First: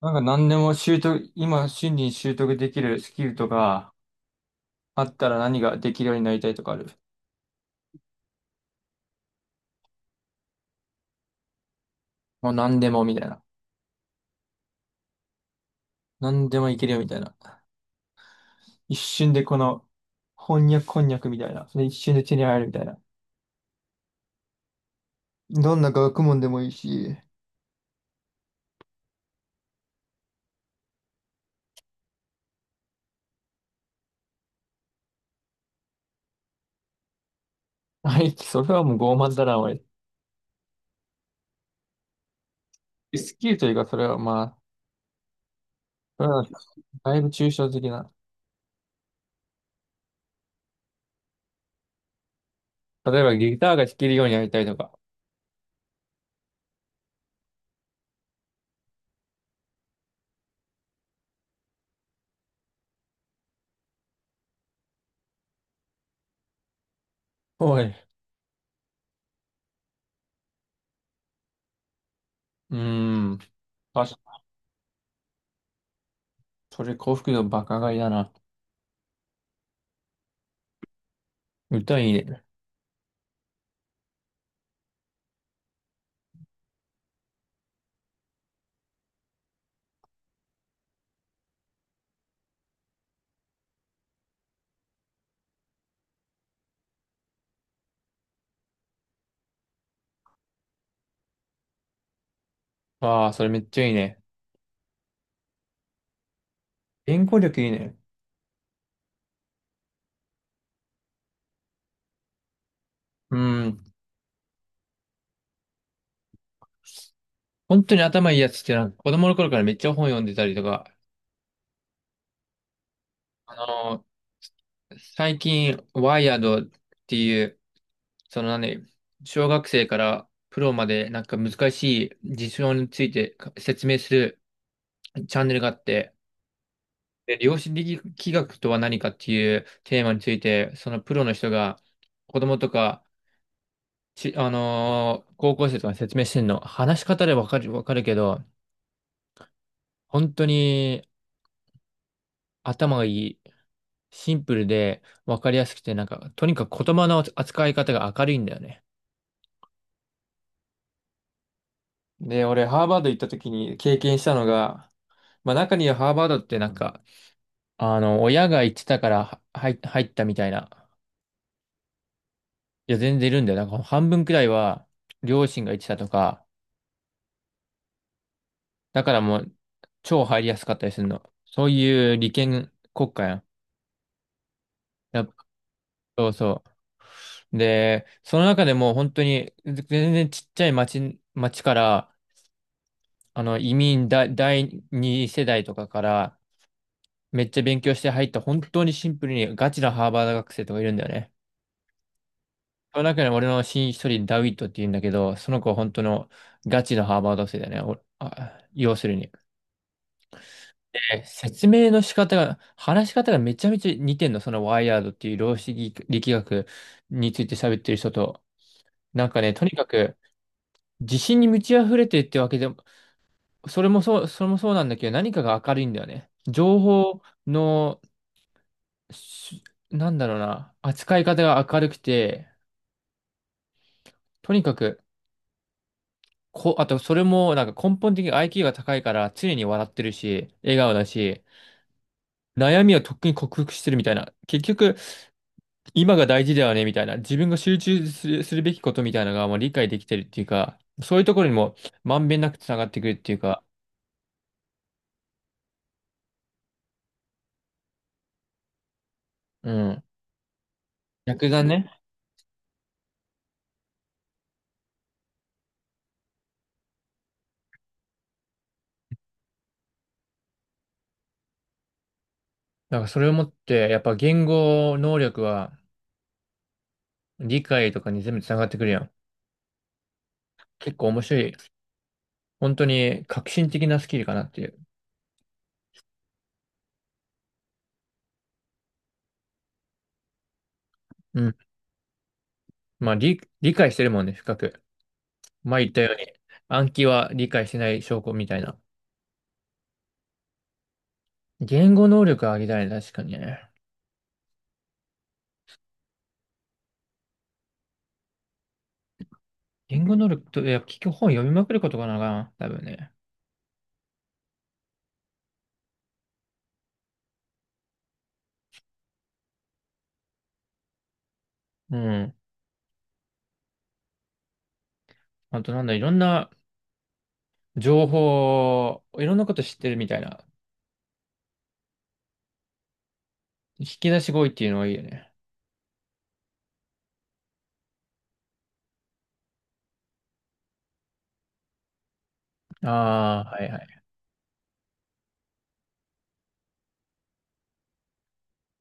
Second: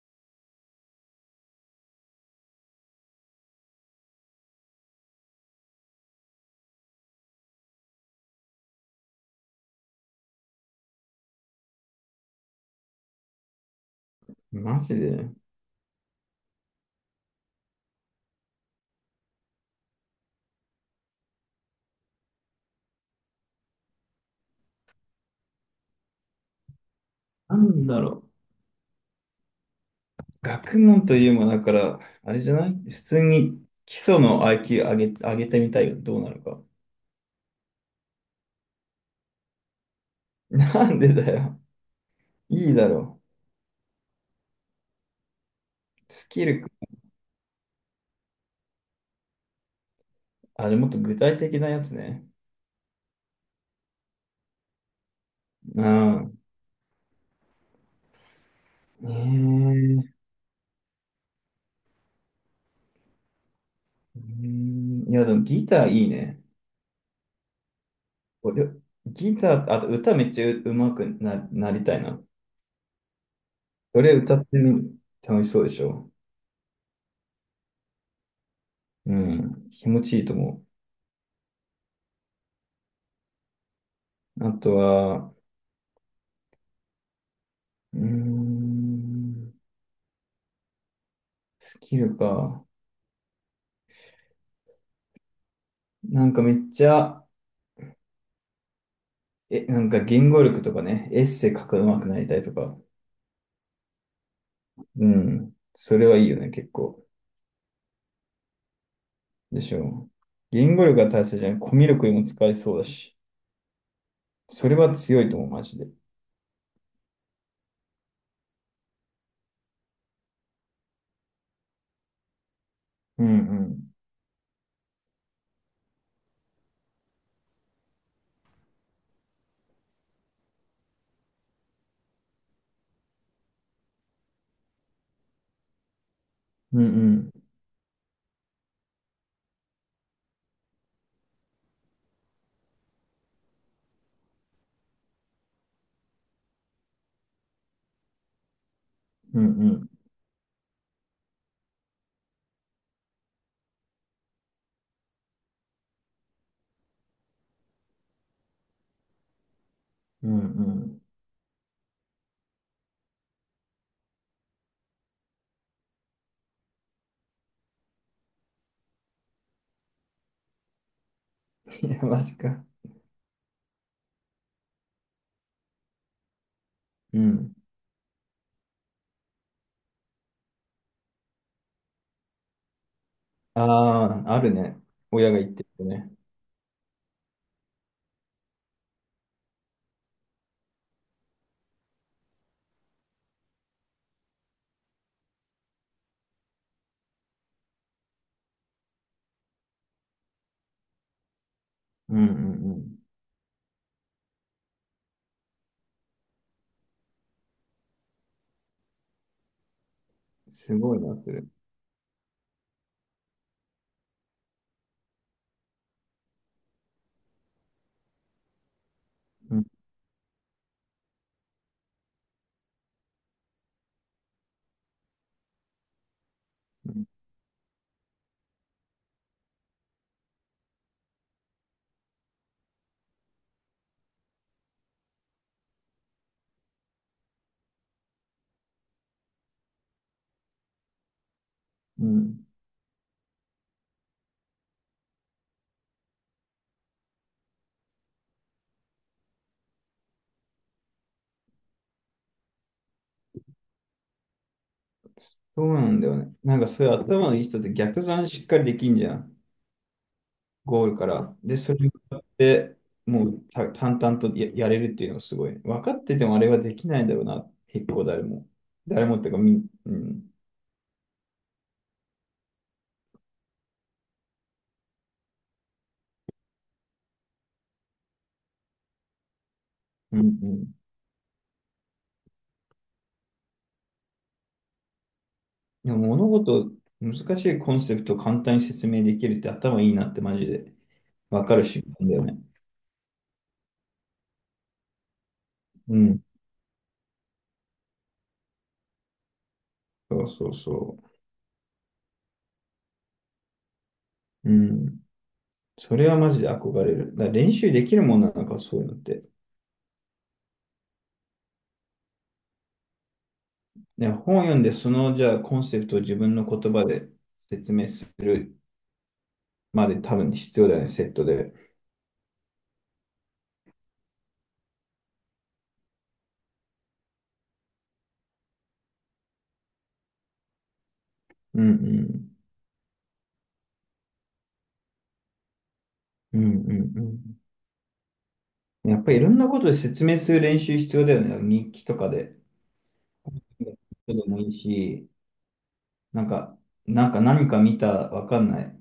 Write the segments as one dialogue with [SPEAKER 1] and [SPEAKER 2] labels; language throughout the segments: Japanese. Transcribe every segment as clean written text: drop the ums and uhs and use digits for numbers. [SPEAKER 1] なんか何でも習得、今瞬時に習得できるスキルとかあったら何ができるようになりたいとかある。もう何でもみたいな。
[SPEAKER 2] マジで。
[SPEAKER 1] 何でもいけるよみたいな。一瞬でこの翻訳こんにゃくみたいな。それ一瞬で手に入るみたいな。どんな学問でもいいし。
[SPEAKER 2] なんだろう。学問というもだから、あれじゃない普通に基礎の IQ 上げてみたいがどうなるか。
[SPEAKER 1] はい、それはもう傲慢だな、おい。
[SPEAKER 2] なんでだよ。いいだろ
[SPEAKER 1] スキルというか、それはまあ、
[SPEAKER 2] う。
[SPEAKER 1] そ
[SPEAKER 2] ス
[SPEAKER 1] れは
[SPEAKER 2] キルか、
[SPEAKER 1] だいぶ抽象的な。
[SPEAKER 2] あれもっと具体的なやつね。
[SPEAKER 1] 例えばギターが弾けるようになりたいとか。
[SPEAKER 2] うん。えー、うーん。いや、でもギターいいね。
[SPEAKER 1] おい。う
[SPEAKER 2] 俺、ギター、あと歌めっちゃう、うまくなりたいな。
[SPEAKER 1] ーん。
[SPEAKER 2] そ
[SPEAKER 1] あ、
[SPEAKER 2] れ歌ってみる。楽しそうでしょ。
[SPEAKER 1] それ幸福度バカ買いだな。
[SPEAKER 2] うん。気持ちいいと思
[SPEAKER 1] 歌いいね。
[SPEAKER 2] う。あとは、うーん。スキルか。なんかめっちゃ、なんか言語力とかね、エッセイ書くの上手くなりたいとか。
[SPEAKER 1] ああ、それめっちゃいいね。
[SPEAKER 2] うん。それはいいよね、結構。
[SPEAKER 1] 言語力いいね。
[SPEAKER 2] でしょう。言語力が大切じゃない。コミュ力にも使えそうだし。
[SPEAKER 1] うん。
[SPEAKER 2] それは強いと思う、マジで。
[SPEAKER 1] 本当に頭いいやつってなんか子供の頃からめっちゃ本読んでたりとか、
[SPEAKER 2] うんう
[SPEAKER 1] あ
[SPEAKER 2] ん。
[SPEAKER 1] のー最近、ワイヤードっていう、その何、小学生からプロまでなんか難しい事象について説明するチャンネルがあって、
[SPEAKER 2] うんう
[SPEAKER 1] で、
[SPEAKER 2] ん。
[SPEAKER 1] 量子力学とは何かっていうテーマについて、そのプロの人が子供とか、ち、あのー高校生とかに説明してんの、話し方でわかるけど、
[SPEAKER 2] うんうん。
[SPEAKER 1] 本当に頭がいい。シンプルで分かりやすくて、なんか、とにかく言葉の扱い方が明るいんだよね。
[SPEAKER 2] うんうん。
[SPEAKER 1] で、俺、ハーバード行った時に経験したのが、まあ中にはハーバードってなんか、あの、親が行ってたからは入ったみたいな、
[SPEAKER 2] いや、マジか。
[SPEAKER 1] いや、全然いるんだよ。なんか半分くらいは両親が行ってたとか、
[SPEAKER 2] うん。
[SPEAKER 1] だからもう、超入りやすかったりするの。そういう利権国家やん。
[SPEAKER 2] ああ、あるね。
[SPEAKER 1] やっ
[SPEAKER 2] 親
[SPEAKER 1] ぱ
[SPEAKER 2] が言ってるね。
[SPEAKER 1] そうそう。で、その中でも本当に全然ちっちゃい町から、あの、移民だ、第二世代とかからめっちゃ勉強して入った本当にシンプルにガチなハーバード学生とかいるんだよね。
[SPEAKER 2] うんうんう
[SPEAKER 1] そ
[SPEAKER 2] ん。
[SPEAKER 1] の中に俺の親一人ダウィットって言うんだけど、その子は本当のガチのハーバード生だよね。おあ、要するに。
[SPEAKER 2] すごいな、
[SPEAKER 1] で
[SPEAKER 2] それ。
[SPEAKER 1] 説明の仕方が、話し方がめちゃめちゃ似てんの。そのワイヤードっていう量子力学について喋ってる人と。なんかね、
[SPEAKER 2] うん
[SPEAKER 1] とにかく自信に満ち溢れてるってわけでも、それもそうなんだけど、何かが明るいんだよね。情
[SPEAKER 2] うん。
[SPEAKER 1] 報のしなんだろうな、扱い方が明るくて、とにかく、あとそれもなんか根本的に IQ が高いから常に笑ってるし、笑顔だし、
[SPEAKER 2] うん。
[SPEAKER 1] 悩みをとっくに克服してるみたいな。結局、今が大事だよねみたいな。自分が集中する、するべきことみたいなのがもう理解できてるっていうか、そういうところにもまんべんなくつながってくるっていうか、
[SPEAKER 2] そうなんだよね。なんかそういう頭のいい人って逆算しっかりできんじゃん。
[SPEAKER 1] うん。
[SPEAKER 2] ゴールから。
[SPEAKER 1] 逆
[SPEAKER 2] で、
[SPEAKER 1] だ
[SPEAKER 2] それ
[SPEAKER 1] ね。
[SPEAKER 2] でもうた淡々とやれるっていうのがすごいね。分かっててもあれはできないだろうな。結構誰も。誰もっていうか、うん。
[SPEAKER 1] だからそれをもって、やっぱ言語能力は理解とかに全部つながってくるやん。
[SPEAKER 2] うんうん。
[SPEAKER 1] 結構面白い本当に革新的なスキルかなっていう。
[SPEAKER 2] でも物事、難しいコンセプトを簡単に説明できるって頭いいなってマジで
[SPEAKER 1] う
[SPEAKER 2] 分
[SPEAKER 1] ん。
[SPEAKER 2] かる瞬間だよね。
[SPEAKER 1] まあ、理解してるもんね、深く。前言っ
[SPEAKER 2] う
[SPEAKER 1] たよう
[SPEAKER 2] ん。
[SPEAKER 1] に、暗記は理解してない証拠みたいな。
[SPEAKER 2] そうそうそ
[SPEAKER 1] 言語能力上げたいね、確かにね。
[SPEAKER 2] う。うん。それはマジで憧れる。だから練習できるもんなのか、そういうのって。
[SPEAKER 1] 言語能力と、いや、結局本読みまくることかな、多分ね。
[SPEAKER 2] ね、本を読んで、その、じゃあ、コンセプトを自分の言葉で説明するまで多分必要だよね、セットで。
[SPEAKER 1] うん。あとなんだ、いろんな情報、いろんなこと知ってるみたいな。
[SPEAKER 2] うんうん。
[SPEAKER 1] 引き出し語彙っていうのがいいよね。
[SPEAKER 2] うんうんうん。やっぱりいろんなことで説明する練習必要だよね。日記とかで。
[SPEAKER 1] ああ、はいはい。
[SPEAKER 2] でもいいし、なんか、なんか何か見た、わかんない。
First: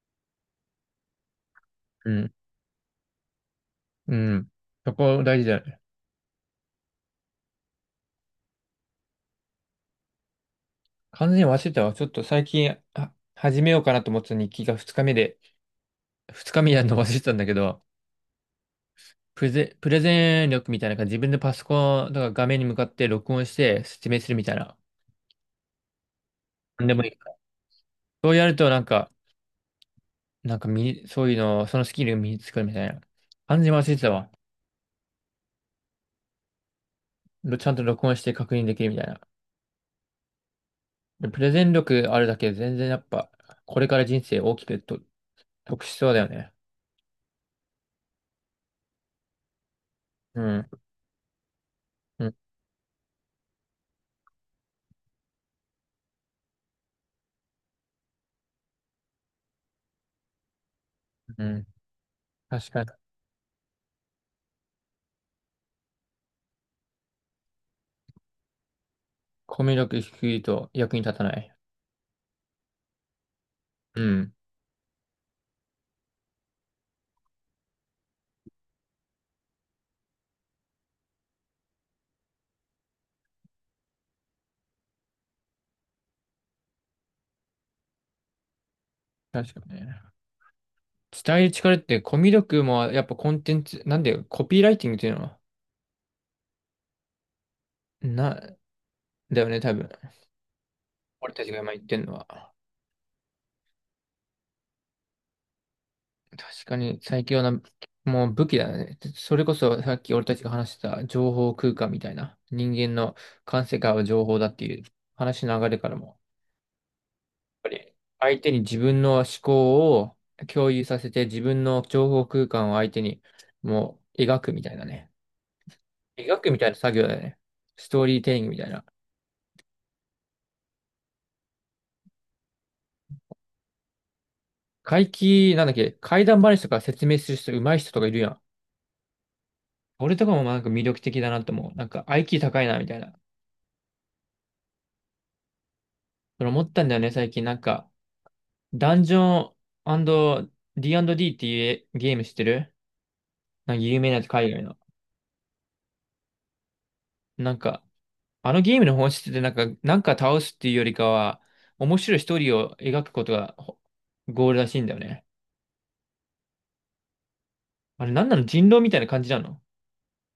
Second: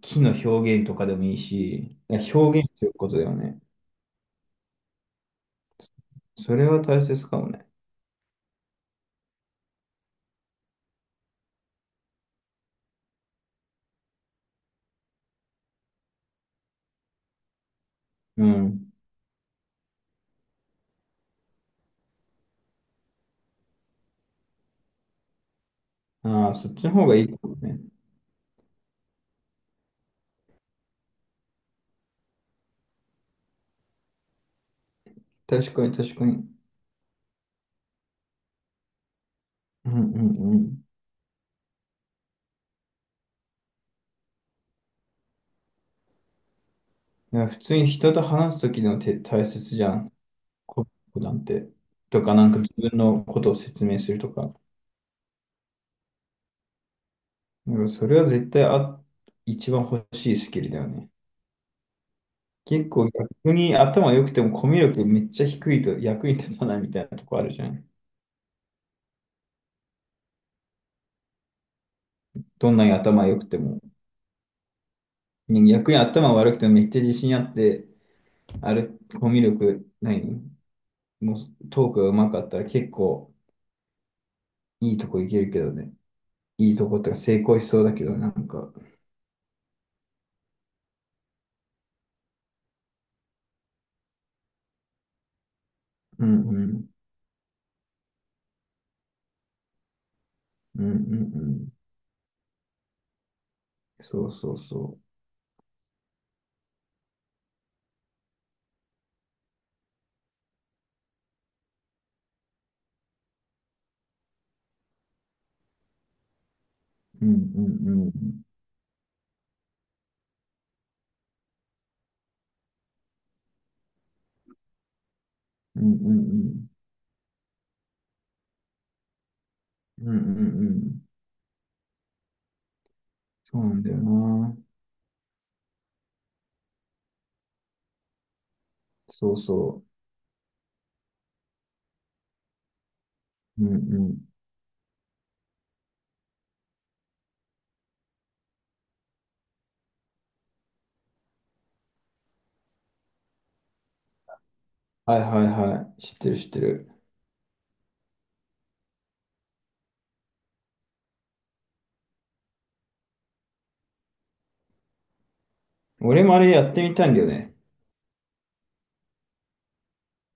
[SPEAKER 2] 木の表現とかでもいいし、
[SPEAKER 1] う
[SPEAKER 2] いや
[SPEAKER 1] ん。
[SPEAKER 2] 表現することだよね。
[SPEAKER 1] うん。そこ大事だよね。
[SPEAKER 2] それは大切かもね。
[SPEAKER 1] 完全に忘れてたわ。ちょっと最近、あ、始めようかなと思ってた日記が2日目で、二日目やるの忘れてたんだけど、
[SPEAKER 2] うん。
[SPEAKER 1] プレゼン力みたいな感じ、自分でパソコンとか画面に向かって録音して説明するみたいな。
[SPEAKER 2] ああ、そっ
[SPEAKER 1] な
[SPEAKER 2] ち
[SPEAKER 1] ん
[SPEAKER 2] の
[SPEAKER 1] でも
[SPEAKER 2] 方
[SPEAKER 1] い
[SPEAKER 2] が
[SPEAKER 1] い
[SPEAKER 2] いい
[SPEAKER 1] から。
[SPEAKER 2] かもね。
[SPEAKER 1] そうやるとなんか、なんか身そういうの、そのスキルを身につくみたいな。完全に忘れてたわ。
[SPEAKER 2] 確かに、確かに。
[SPEAKER 1] ちゃんと録音して確認できるみたいな。
[SPEAKER 2] うんうんうん。
[SPEAKER 1] でプレゼン力あるだけで全然やっぱ、これから人生大きくと得しそうだよね。
[SPEAKER 2] いや普通に人と話すときのて大切じゃん。
[SPEAKER 1] うん。
[SPEAKER 2] こなんて。と
[SPEAKER 1] う
[SPEAKER 2] か、
[SPEAKER 1] ん。
[SPEAKER 2] なんか自分のことを説明するとか。なんかそれは絶対一番欲しいスキルだよね。
[SPEAKER 1] うん。確か
[SPEAKER 2] 結
[SPEAKER 1] に。
[SPEAKER 2] 構逆に頭良くてもコミュ力めっちゃ低いと役に立たないみたいなとこあるじゃん。
[SPEAKER 1] コミュ力低いと役に立たない。
[SPEAKER 2] どんなに頭良くても。
[SPEAKER 1] うん。
[SPEAKER 2] ね。逆に頭悪くてもめっちゃ自信あって、あれ、コミュ力ないのもうトークが上手かったら結構いいとこいけるけどね。いいとこってか成功しそうだけど、なんか。
[SPEAKER 1] 確かにね。伝える力ってコミュ力もやっぱコンテンツ、なんでコピーライティングっていうのは、
[SPEAKER 2] うんうん
[SPEAKER 1] な、だよね、多分。
[SPEAKER 2] うんうん
[SPEAKER 1] 俺た
[SPEAKER 2] う
[SPEAKER 1] ちが
[SPEAKER 2] ん。
[SPEAKER 1] 今言ってるのは。
[SPEAKER 2] そうそうそ
[SPEAKER 1] 確かに最強な、もう武器だね。それこそさっき俺たちが話してた情報空間みたいな。人間の感性からは情報だっていう話の流れからも。やっ
[SPEAKER 2] う。うんう
[SPEAKER 1] ぱり
[SPEAKER 2] んうん。
[SPEAKER 1] 相手に自分の思考を共有させて自分の情報空間を相手にもう描くみたいなね。
[SPEAKER 2] うんう
[SPEAKER 1] 描くみた
[SPEAKER 2] ん
[SPEAKER 1] いな作業だよね。ストーリーテリングみたいな。
[SPEAKER 2] うん。うんうんうん。そうなんだよな。
[SPEAKER 1] 怪奇、なんだっけ、怪談話とか説明する人、上手い人とかいるやん。
[SPEAKER 2] そうそ
[SPEAKER 1] 俺とかもなんか魅力的だなと思う。なんか IQ 高いな、みたいな。
[SPEAKER 2] う。うんうん。
[SPEAKER 1] それ思ったんだよね、最近。なんか、ダンジョン D&D っていうゲーム知ってるなんか有名なやつ、海外の。
[SPEAKER 2] はいはいはい。知ってる知ってる。
[SPEAKER 1] なんか、あのゲームの本質ってなんか、なんか倒すっていうよりかは、面白いストーリーを描くことがゴールらしいんだよね。
[SPEAKER 2] 俺もあれやってみたいんだよね。
[SPEAKER 1] あれ、なんなの人狼みたいな感じなの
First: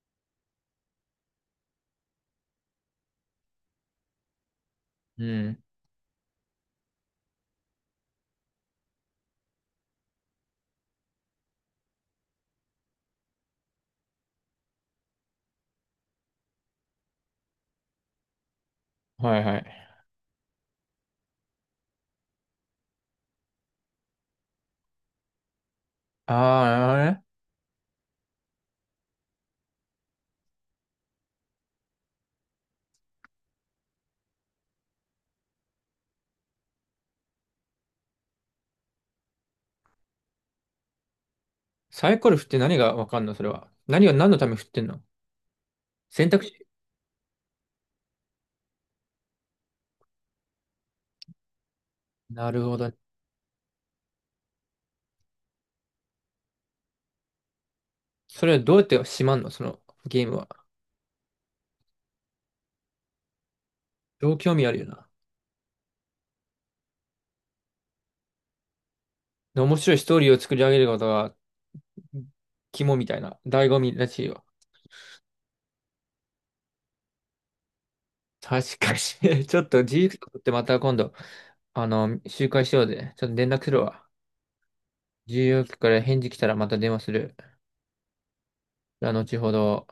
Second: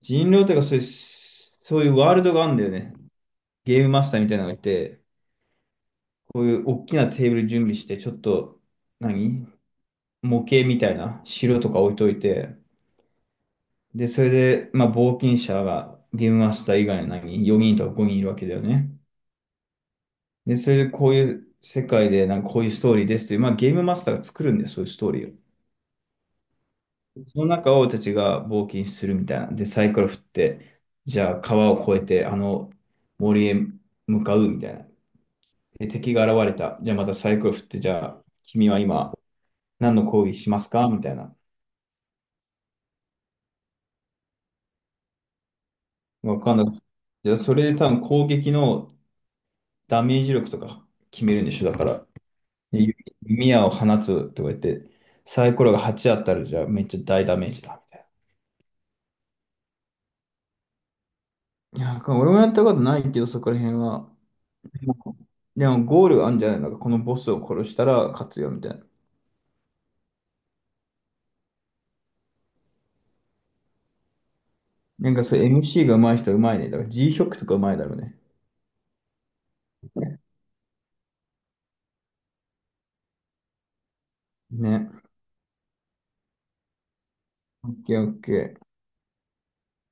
[SPEAKER 2] 人狼とかそういうワールドがあるんだよね。ゲームマスターみたいなのがいて、
[SPEAKER 1] うん。
[SPEAKER 2] こういう大きなテーブル準備して、ちょっと、何模型みたいな城とか置いといて、で、それで、まあ、冒険者がゲームマスター以外の何 ?4 人とか5人いるわけだよね。
[SPEAKER 1] はいはい。
[SPEAKER 2] で、それでこういう世界で、なんかこういうストーリーですという、まあゲームマスターが作るんで、そういうストーリーを。
[SPEAKER 1] ああ、なるほどね
[SPEAKER 2] その中を俺たちが冒険するみたいな。で、サイコロ振って、じゃあ川を越えて、あの森へ向かうみたいな。で、敵が現れた。じゃあまたサイコロ振って、じゃあ君は今何の攻撃しますかみたいな。
[SPEAKER 1] サイコロ振って何がわかんのそれは。何を何のために振ってんの選
[SPEAKER 2] わ
[SPEAKER 1] 択
[SPEAKER 2] かんな
[SPEAKER 1] 肢。
[SPEAKER 2] い。じゃあそれで多分攻撃のダメージ力とか決めるんでしょ、だから。
[SPEAKER 1] なるほど。
[SPEAKER 2] で、弓矢を放つとか言って、サイコロが8あったら、じゃあめっちゃ大ダメージだ。
[SPEAKER 1] それはどうやってしまんのそのゲームは。
[SPEAKER 2] いや、俺もやったことないけど、そこら辺は。
[SPEAKER 1] 超興味あるよな。
[SPEAKER 2] でも、ゴールあんじゃないのか、このボスを殺したら勝つよ、みたいな。
[SPEAKER 1] で面白いストーリーを作り上げることが肝みたいな、醍醐味らしいよ。
[SPEAKER 2] なんかそう、MC が上手い人は上手いね。だから G ショックとか上手いだろうね。
[SPEAKER 1] 確かに。ちょっと自由曲ってまた今度、あの、集会しようぜ。ちょっと連絡するわ。
[SPEAKER 2] ね。
[SPEAKER 1] 自由曲から返事来たらまた電話する。
[SPEAKER 2] オッケーオッケー。
[SPEAKER 1] じゃあ、後ほど。